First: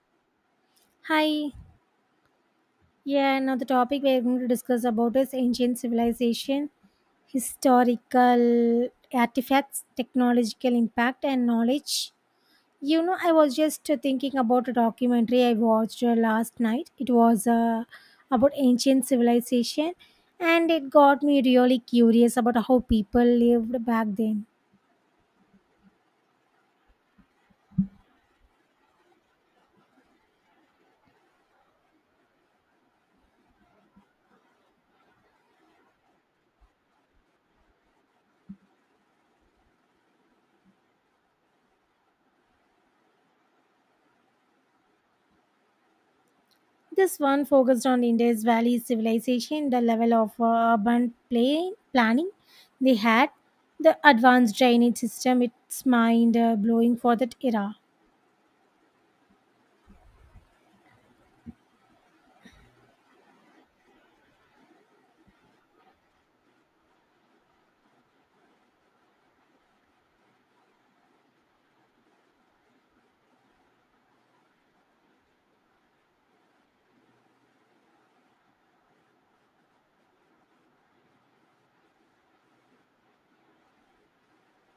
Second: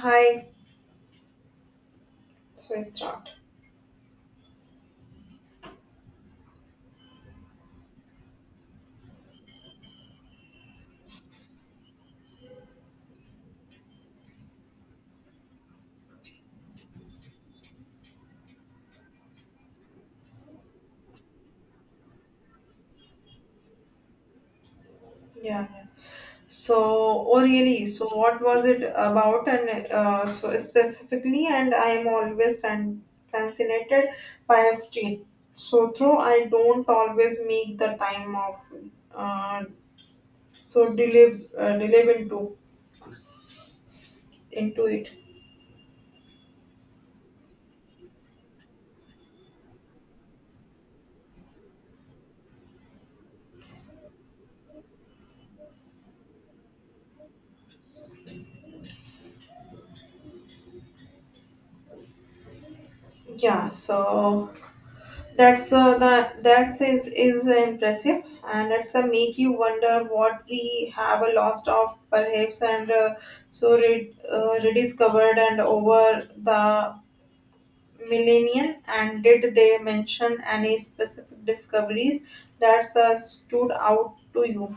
Hi. Hi. So I start. Yeah, now the topic we're going to discuss about is ancient civilization, historical artifacts, technological impact, and knowledge. You know, I was just thinking about a documentary I watched last night. It was about ancient civilization, and it got me really curious about how people lived back then. Yeah. So, oh really? So, what was it about? And so specifically, and I am always fan fascinated by history. So, though I don't always make the time of, uh, so delve into it. This one focused on Indus Valley civilization, the level of urban play, planning they had, the advanced drainage system, its mind blowing for that era. Yeah. So. That's the that is impressive, and it's a make you wonder what we have a lost of perhaps, and so rediscovered and over the millennium. And did they mention any specific discoveries that stood out to you?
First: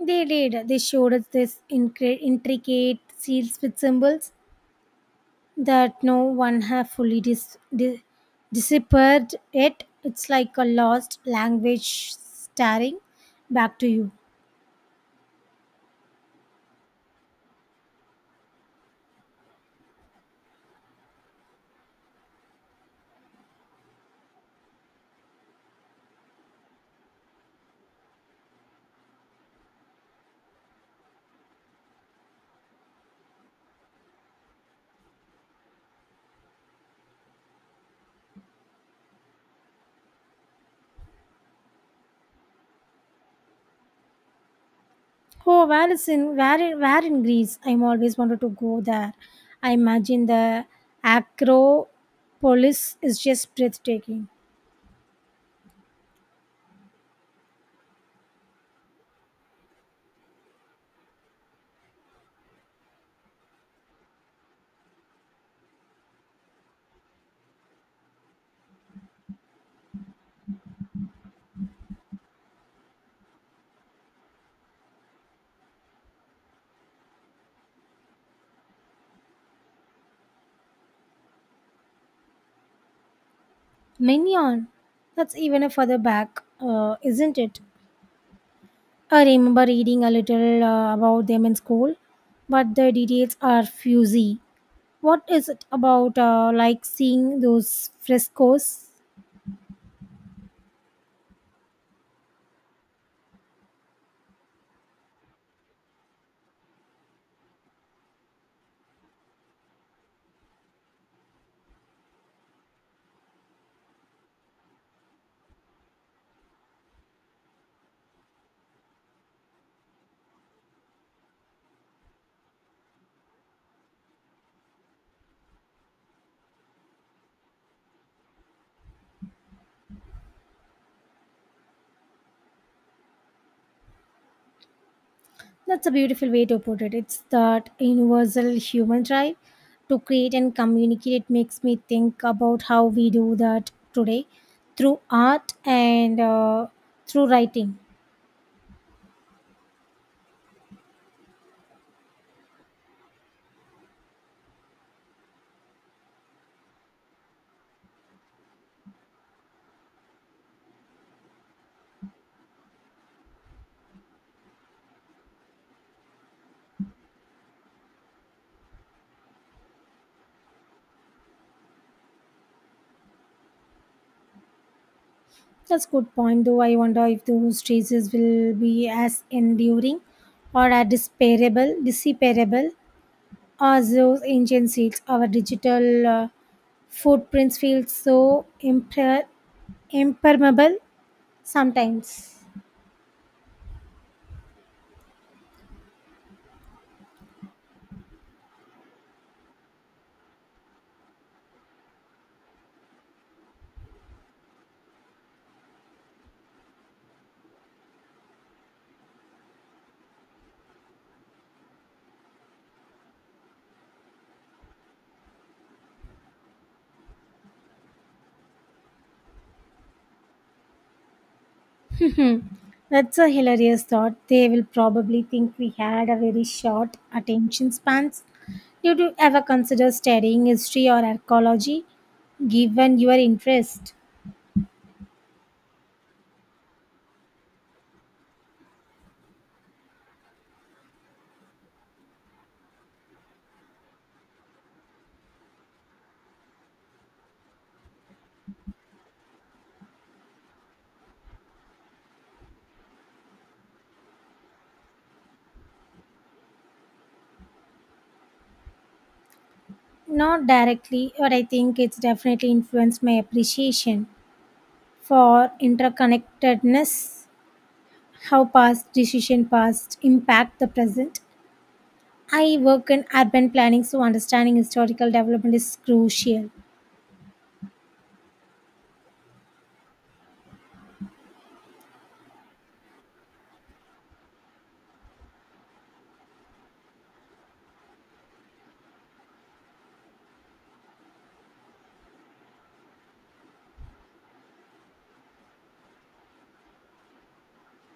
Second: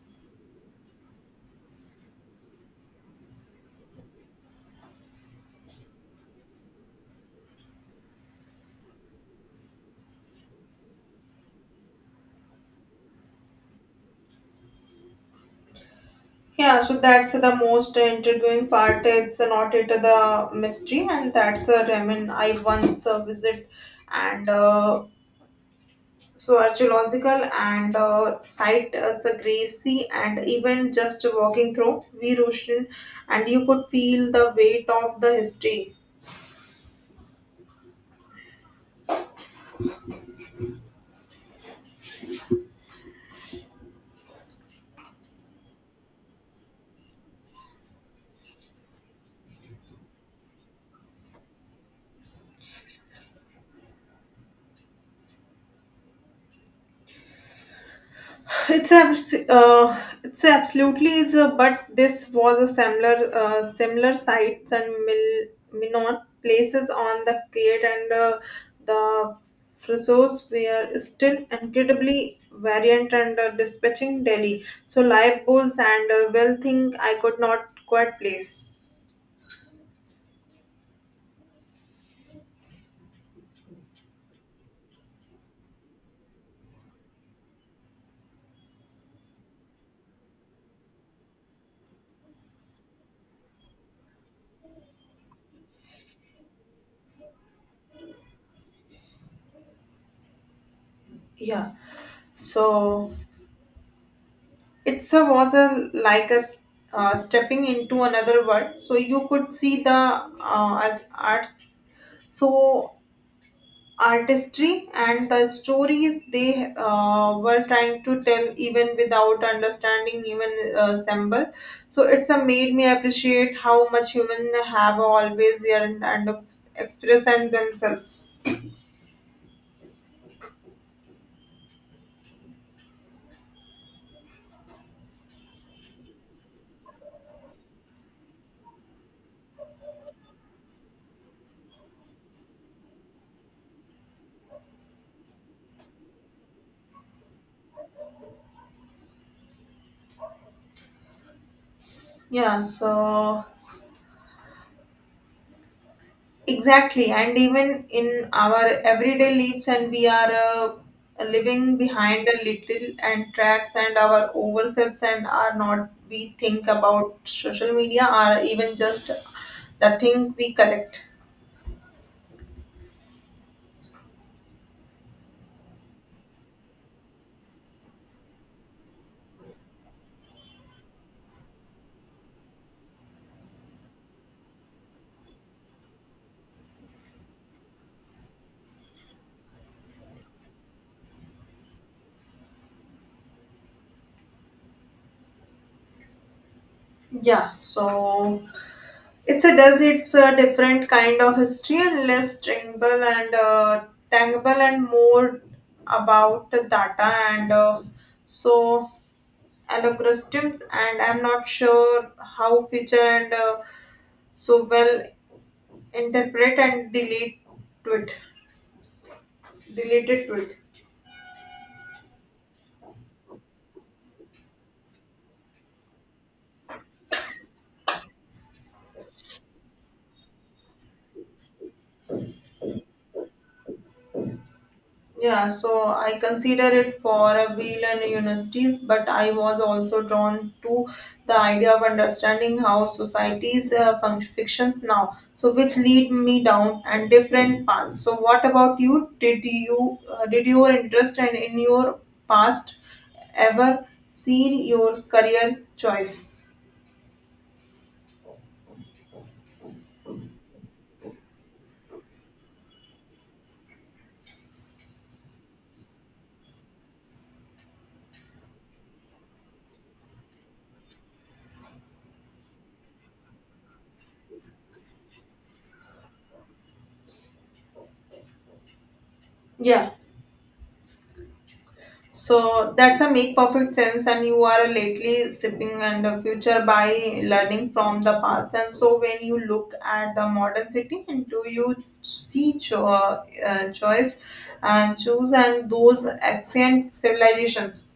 They did. They showed us this intricate seals with symbols that no one have fully deciphered yet. It's like a lost language staring back to you. Yeah, so that's the most intriguing part. It's not it the mystery, and that's a ramen I once visit, and so archaeological and site as a Gracie, and even just walking through Virushin, and you could feel the weight of the history. Oh, where is in where in Greece? I'm always wanted to go there. I imagine the Acropolis is just breathtaking. It's absolutely is a, but this was a similar sites and Minon places on the Crete, and the Frisos were still incredibly variant and dispatching Delhi. So live bulls and well think I could not quite place. Mignon, that's even a further back, isn't it? I remember reading a little about them in school, but the details are fuzzy. What is it about like seeing those frescoes? Yeah. So it's a was a like a stepping into another world. So you could see the as art. So artistry and the stories they were trying to tell even without understanding even symbol. So it's a made me appreciate how much human have always their and express and themselves. That's a beautiful way to put it. It's that universal human drive to create and communicate. It makes me think about how we do that today through art and through writing. Yeah. So. Exactly, and even in our everyday lives, and we are living behind a little and tracks and our overselves, and are not we think about social media or even just the thing we collect. That's good point, though. I wonder if those traces will be as enduring or as disparable as those ancient seals. Our digital footprints feel so impermeable sometimes. Yeah, so it's a different kind of history and less tangible and more about the data and so allocrustums, and I'm not sure how future and so well interpret and to it deleted to it. That's a hilarious thought. They will probably think we had a very short attention spans. Did you ever consider studying history or archaeology given your interest? Yeah, so I consider it for a wheel and universities, but I was also drawn to the idea of understanding how societies fictions now, so which lead me down and different paths. So, what about you? Did your interest and in your past ever see your career choice? Not directly, but I think it's definitely influenced my appreciation for interconnectedness, how past decision past impact the present. I work in urban planning, so understanding historical development is crucial. Yeah. So that's a make perfect sense, and you are lately sipping and the future by learning from the past. And so when you look at the modern city, and do you see choice and choose and those ancient civilizations?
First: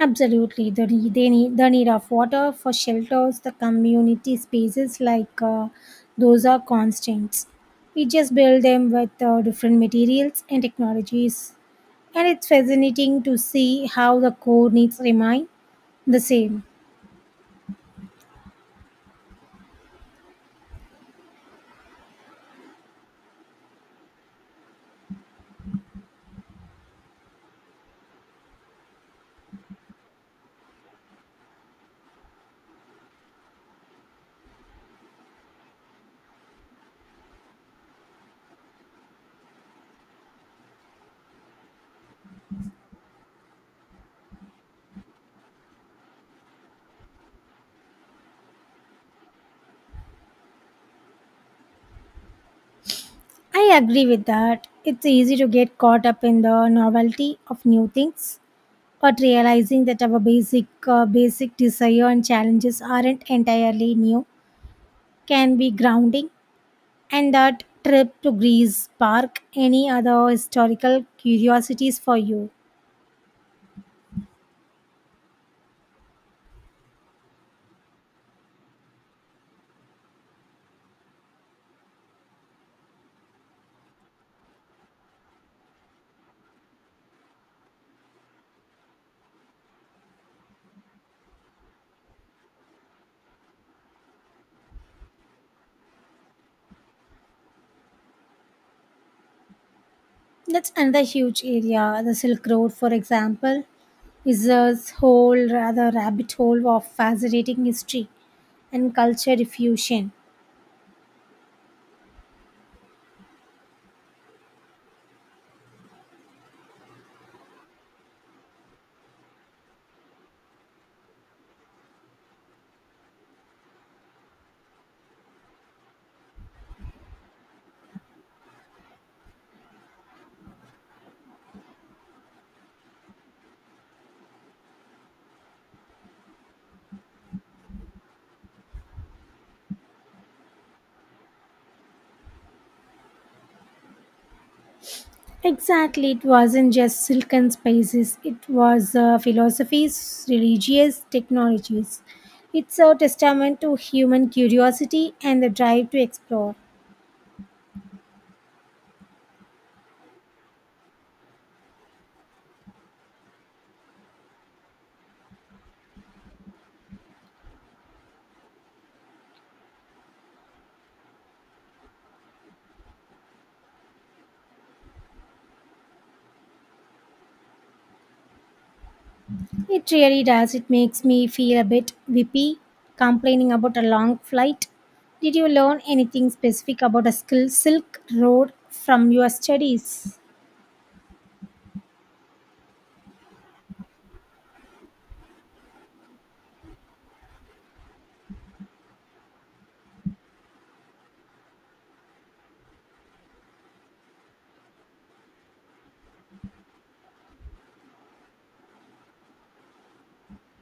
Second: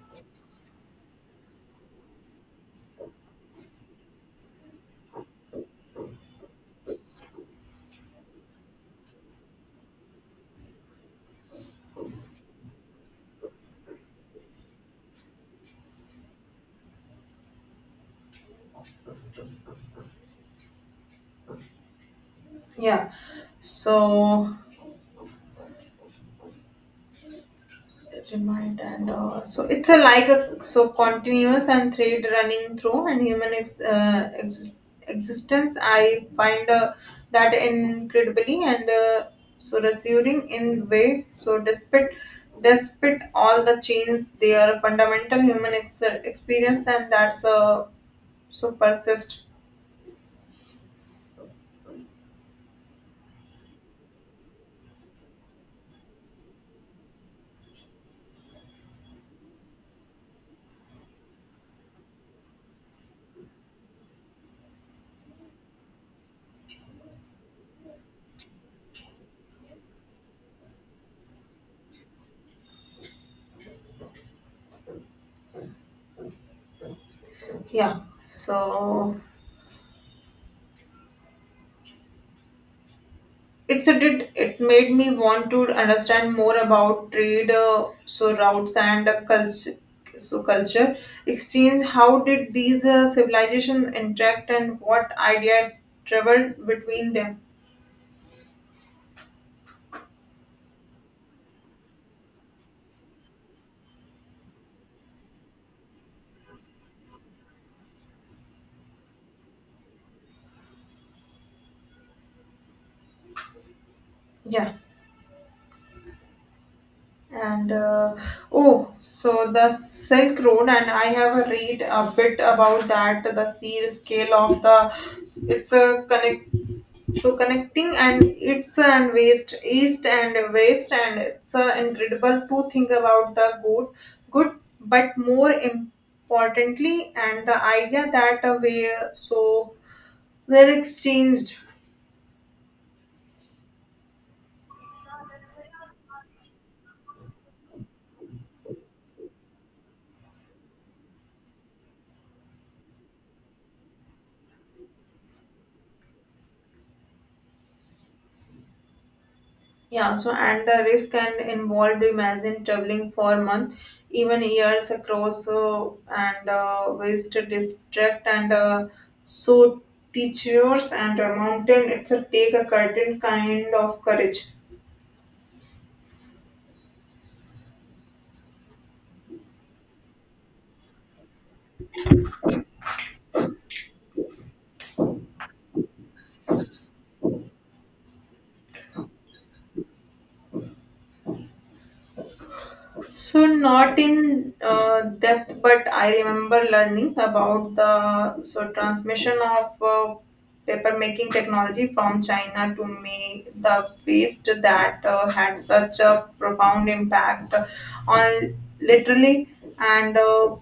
Absolutely, they need the need of water for shelters, the community spaces like those are constants. We just build them with different materials and technologies, and it's fascinating to see how the core needs remain the same. Yeah. So remind and so it's a like a so continuous and thread running through and human existence. I find that incredibly and so reassuring in way, so despite all the change, they are fundamental human experience and that's so persist. I agree with that. It's easy to get caught up in the novelty of new things, but realizing that our basic basic desire and challenges aren't entirely new can be grounding. And that trip to Greece Park, any other historical curiosities for you? Yeah, so it's a did it made me want to understand more about trade, so routes and culture exchange. How did these civilizations interact, and what idea traveled between them? That's another huge area. The Silk Road, for example, is a whole rather rabbit hole of fascinating history and culture diffusion. Yeah. And oh, so the Silk Road, and I have read a bit about that. The sheer scale of the it's a connecting and it's and waste east and west, and it's incredible to think about the good, but more importantly, and the idea that so we're exchanged. Exactly, it wasn't just silken spaces, it was philosophies, religious technologies. It's a testament to human curiosity and the drive to explore. Yeah, so and the risk can involved imagine traveling for months, even years across and waste district and so teachers and a mountain. It's a take a certain kind of courage. It really does. It makes me feel a bit whippy complaining about a long flight. Did you learn anything specific about a skill Silk Road from your studies? So not in depth, but I remember learning about the so transmission of paper making technology from China to me the waste that had such a profound impact on literally and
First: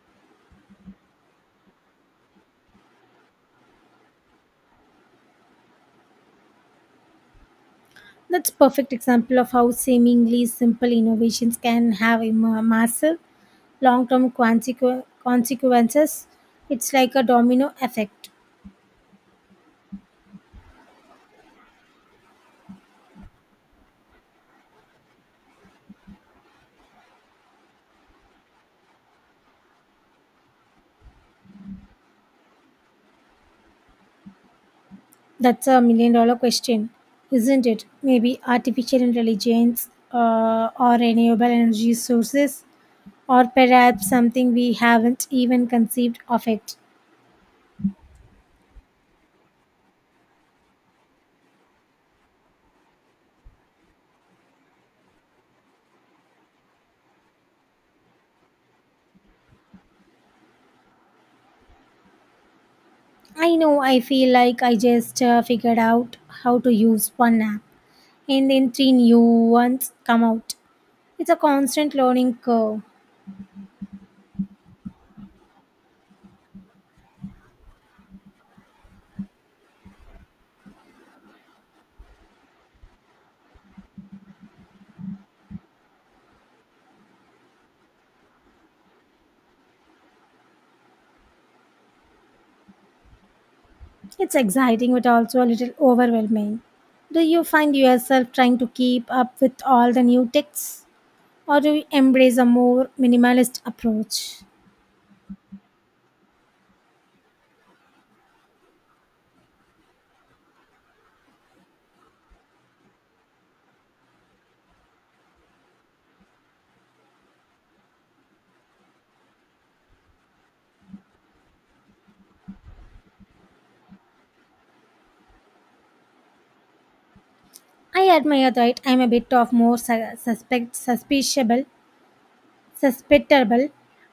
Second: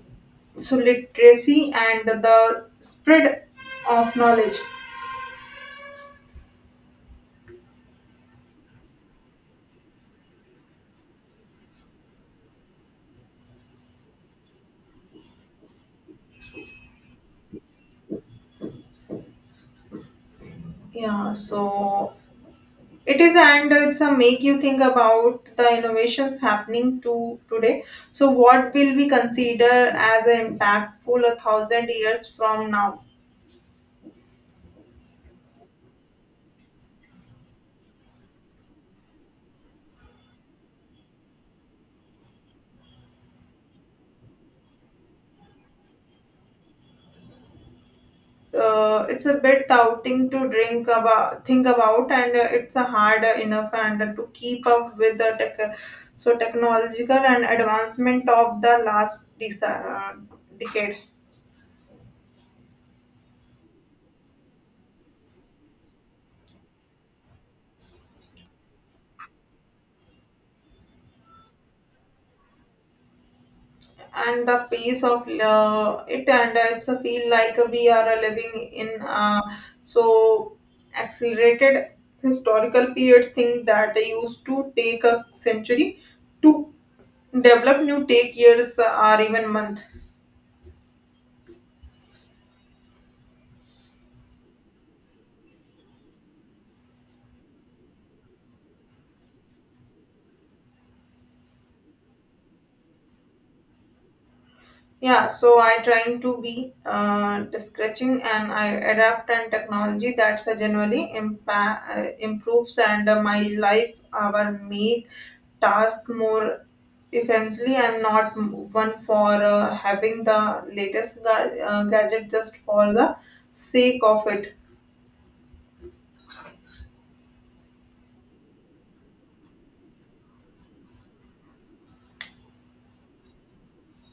so literacy and the spread of knowledge. That's perfect example of how seemingly simple innovations can have a massive long-term consequences. It's like a domino effect. Yeah, so it is, and it's a make you think about the innovations happening to today. So, what will we consider as an impactful 1,000 years from now? That's a million-dollar question, isn't it? Maybe artificial intelligence or renewable energy sources or perhaps something we haven't even conceived of it. It's a bit touting to think about, and it's a hard enough and to keep up with the technological and advancement of the last decade. I know I feel like I just figured out how to use one app and then three new ones come out. It's a constant learning curve. And the pace of it, and it's a feel like we are living in so accelerated historical periods thing that used to take a century to develop new take years or even months. It's exciting but also a little overwhelming. Do you find yourself trying to keep up with all the new techs or do you embrace a more minimalist approach? Yeah, so I trying to be scratching, and I adapt and technology that's generally improves and my life our make task more eventually. I'm not one for having the latest gadget just for the sake of it. I admire that. I'm a bit of more suspiciable susceptible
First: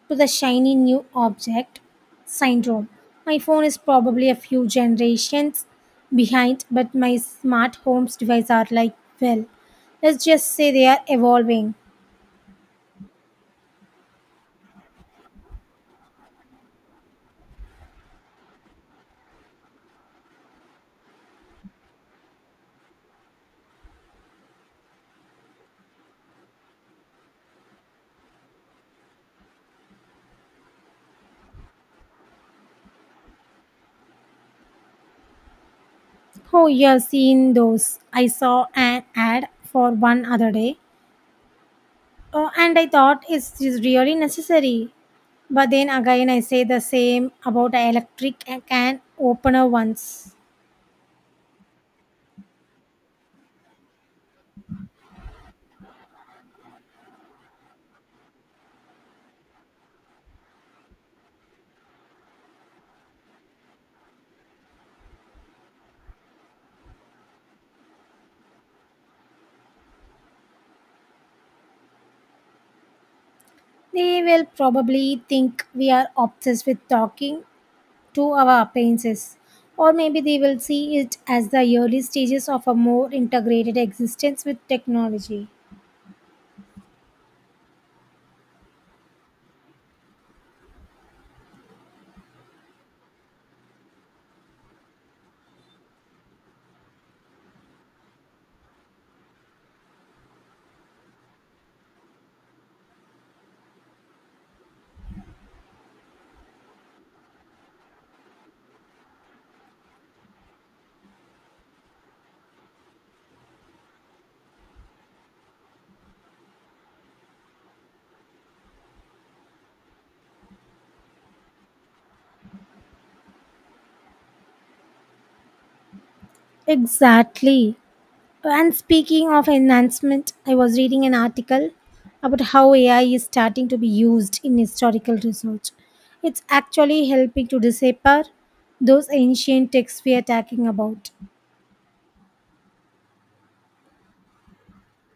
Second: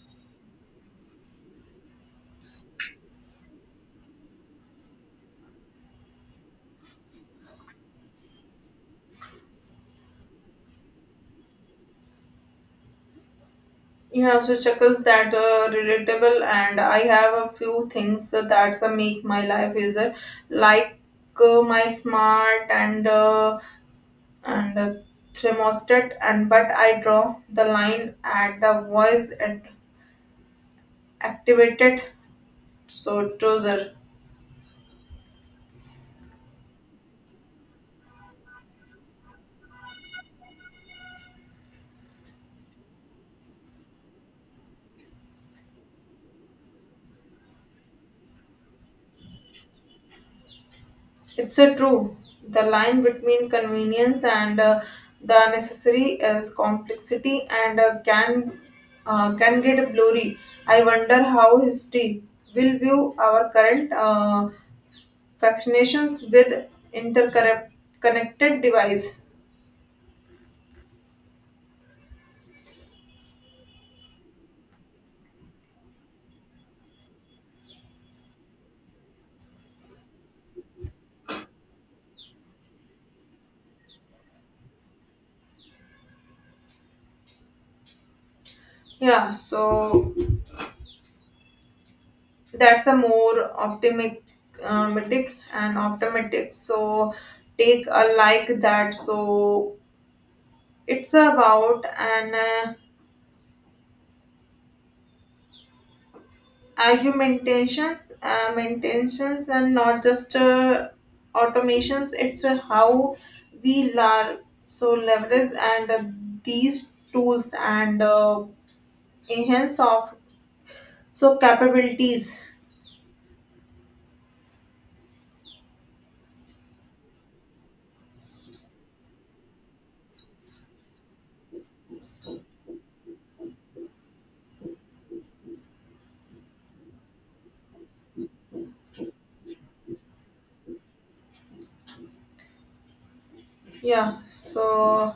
to the shiny new object syndrome. My phone is probably a few generations behind, but my smart homes devices are like, well, let's just say they are evolving. Yeah, so chuckles that relatable, and I have a few things that's make my life easier, like my smart and thermostat and, but I draw the line at the voice at activated so tozer. Oh, you've seen those. I saw an ad for one other day. Oh, and I thought it's is really necessary. But then again, I say the same about a electric can opener ones. It's a true the line between convenience and the necessary is complexity and can get blurry. I wonder how history will view our current vaccinations with interconnected device. They will probably think we are obsessed with talking to our appearances. Or maybe they will see it as the early stages of a more integrated existence with technology. Yeah, so that's a more optimistic so take a like that, so it's about an argumentations maintains and not just automations, it's how we learn so leverage and these tools and enhance of so capabilities. Exactly. And speaking of enhancement, I was reading an article about how AI is starting to be used in historical research. It's actually helping to decipher those ancient texts we are talking about. Yeah, so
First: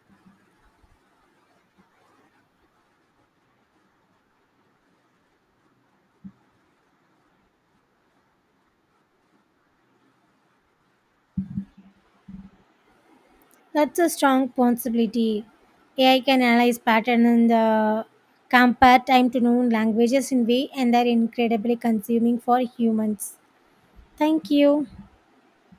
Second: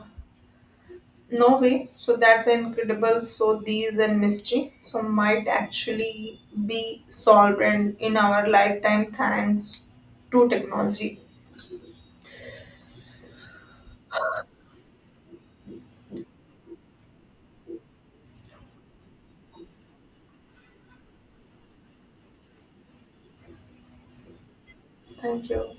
no way. So that's incredible. So these and mystery. So might actually be solved in our lifetime thanks to technology. That's a strong possibility. AI can analyze pattern and compare time to known languages in way and they're incredibly consuming for humans. Thank you. Thank you.